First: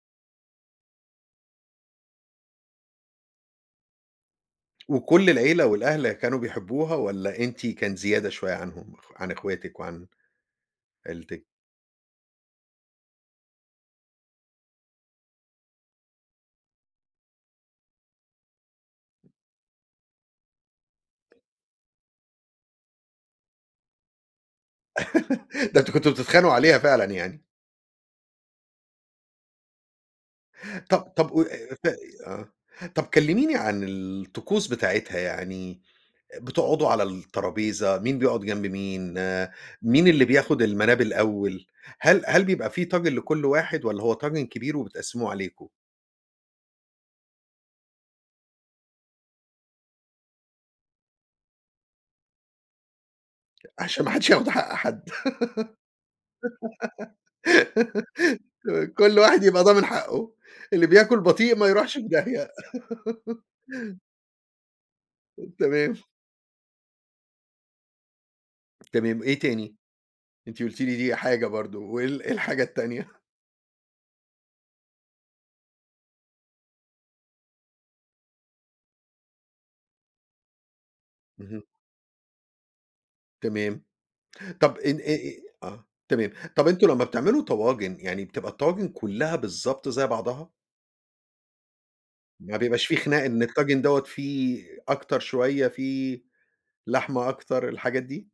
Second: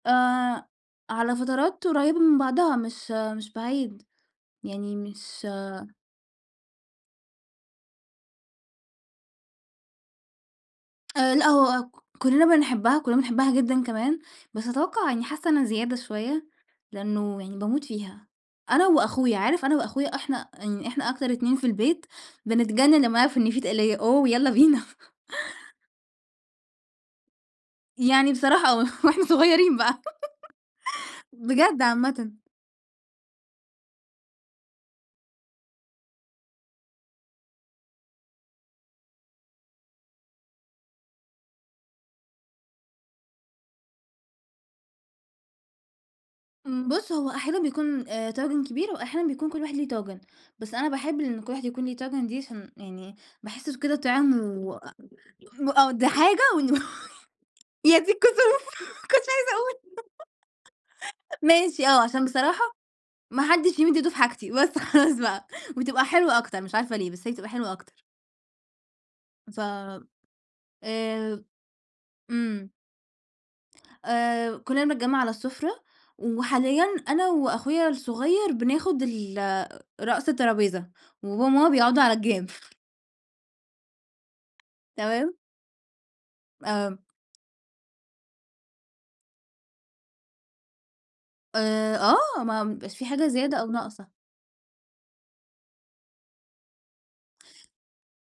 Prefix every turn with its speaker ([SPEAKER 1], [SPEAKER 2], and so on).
[SPEAKER 1] آآ على فترات قريّبة من بعضها، مش مش بعيد. يعني
[SPEAKER 2] وكل
[SPEAKER 1] مش
[SPEAKER 2] العيلة والأهل كانوا بيحبّوها والّا أنتِ كان زيادة شوية عنهم؟ خ عن إخواتك وعن
[SPEAKER 1] آآ
[SPEAKER 2] عيلتك؟
[SPEAKER 1] لأ، هو ك كُلّنا بنحبّها، كَلّنا بنحبّها جدًا كمان، بس أتوقَّع يعني حاسّة أنا زيادة شوية، لإنّه يعني باموت فيها. أنا وأخويا، عارف أنا وأخويا إحنا يعني إحنا أكتر اتنين في البيت بنتجنّن لمّا نعرف إن فيه تَقْلية، أوه، يالّا بينا.
[SPEAKER 2] ده أنتم كنتم بتتخانقوا عليها فعلًا يعني.
[SPEAKER 1] يعني بصراحة آه، وإحنا صغيرين بقى.
[SPEAKER 2] طَب طَب قو آآ
[SPEAKER 1] بجد
[SPEAKER 2] ف آآ
[SPEAKER 1] عامةً.
[SPEAKER 2] آه، طَب كلِّميني عن الطقوس بتاعتها، يعني آآ بتقعدوا على الترابيزة، مين بيقعد جنب مين، آآ مين اللي بياخُد المَناب الأول؟ هل هل بيبقى فيه طاجن لكل واحد والّا هو طاجن كبير وبتقسّموه عليكم؟
[SPEAKER 1] آمم بُص، هو أحيانًا بيكون آآ طاجن كبير وأحيانًا بيكون كل واحد ليه طاجن، بس أنا باحب إن كل واحد يكون ليه طاجن دي عشان يعني باحسّه س كده
[SPEAKER 2] عشان ما حدّش
[SPEAKER 1] طِعِم
[SPEAKER 2] ياخُد حق
[SPEAKER 1] وأ
[SPEAKER 2] حد.
[SPEAKER 1] م آه، ده حاجة، وإن م يا دي الكسوف،
[SPEAKER 2] ك
[SPEAKER 1] ما
[SPEAKER 2] كل
[SPEAKER 1] كنتش
[SPEAKER 2] واحد
[SPEAKER 1] عايزة
[SPEAKER 2] يبقى ضامن
[SPEAKER 1] أقول.
[SPEAKER 2] حقُّه، اللي بياكل بطيء ما
[SPEAKER 1] ماشي،
[SPEAKER 2] يروحش
[SPEAKER 1] آه،
[SPEAKER 2] في
[SPEAKER 1] عشان
[SPEAKER 2] داهية.
[SPEAKER 1] بصراحة ما حدّش يمِد إيده في حاجتي، بس خلاص بقى،
[SPEAKER 2] تمام.
[SPEAKER 1] وتبقى حلوة أكتر، مش عارفة ليه، بس هي بتبقى حلوة أكتر.
[SPEAKER 2] تمام، إيه
[SPEAKER 1] ف
[SPEAKER 2] تاني؟ أنتِ قُلتِ لي دي
[SPEAKER 1] آآ
[SPEAKER 2] حاجة برضه، وإيه ال إيه الحاجة
[SPEAKER 1] إمم.
[SPEAKER 2] التانية؟
[SPEAKER 1] آآ كُلّنا بنتجمَّع على السُفرة وحاليًا أنا وأخويا الصغير بناخُد ال آآ رأس الترابيزة، وبابا
[SPEAKER 2] اهم.
[SPEAKER 1] وماما بيقعدوا على الجَنب.
[SPEAKER 2] تمام. طَب إن إي
[SPEAKER 1] تمام؟
[SPEAKER 2] إيه آه. تمام. طَب أنتم
[SPEAKER 1] آمم
[SPEAKER 2] لمّا بتعملوا طواجن يعني بتبقى الطواجن كُلّها بالضبط زي بعضها؟
[SPEAKER 1] آآ آه،
[SPEAKER 2] ما
[SPEAKER 1] ما
[SPEAKER 2] بيبقاش فيه
[SPEAKER 1] بيبقاش في
[SPEAKER 2] خناق
[SPEAKER 1] حاجة
[SPEAKER 2] إن
[SPEAKER 1] زيادة أو
[SPEAKER 2] الطاجن دوّة
[SPEAKER 1] ناقصة.
[SPEAKER 2] فيه أكتر شوية، فيه لحمة أكتر، الحاجات دي؟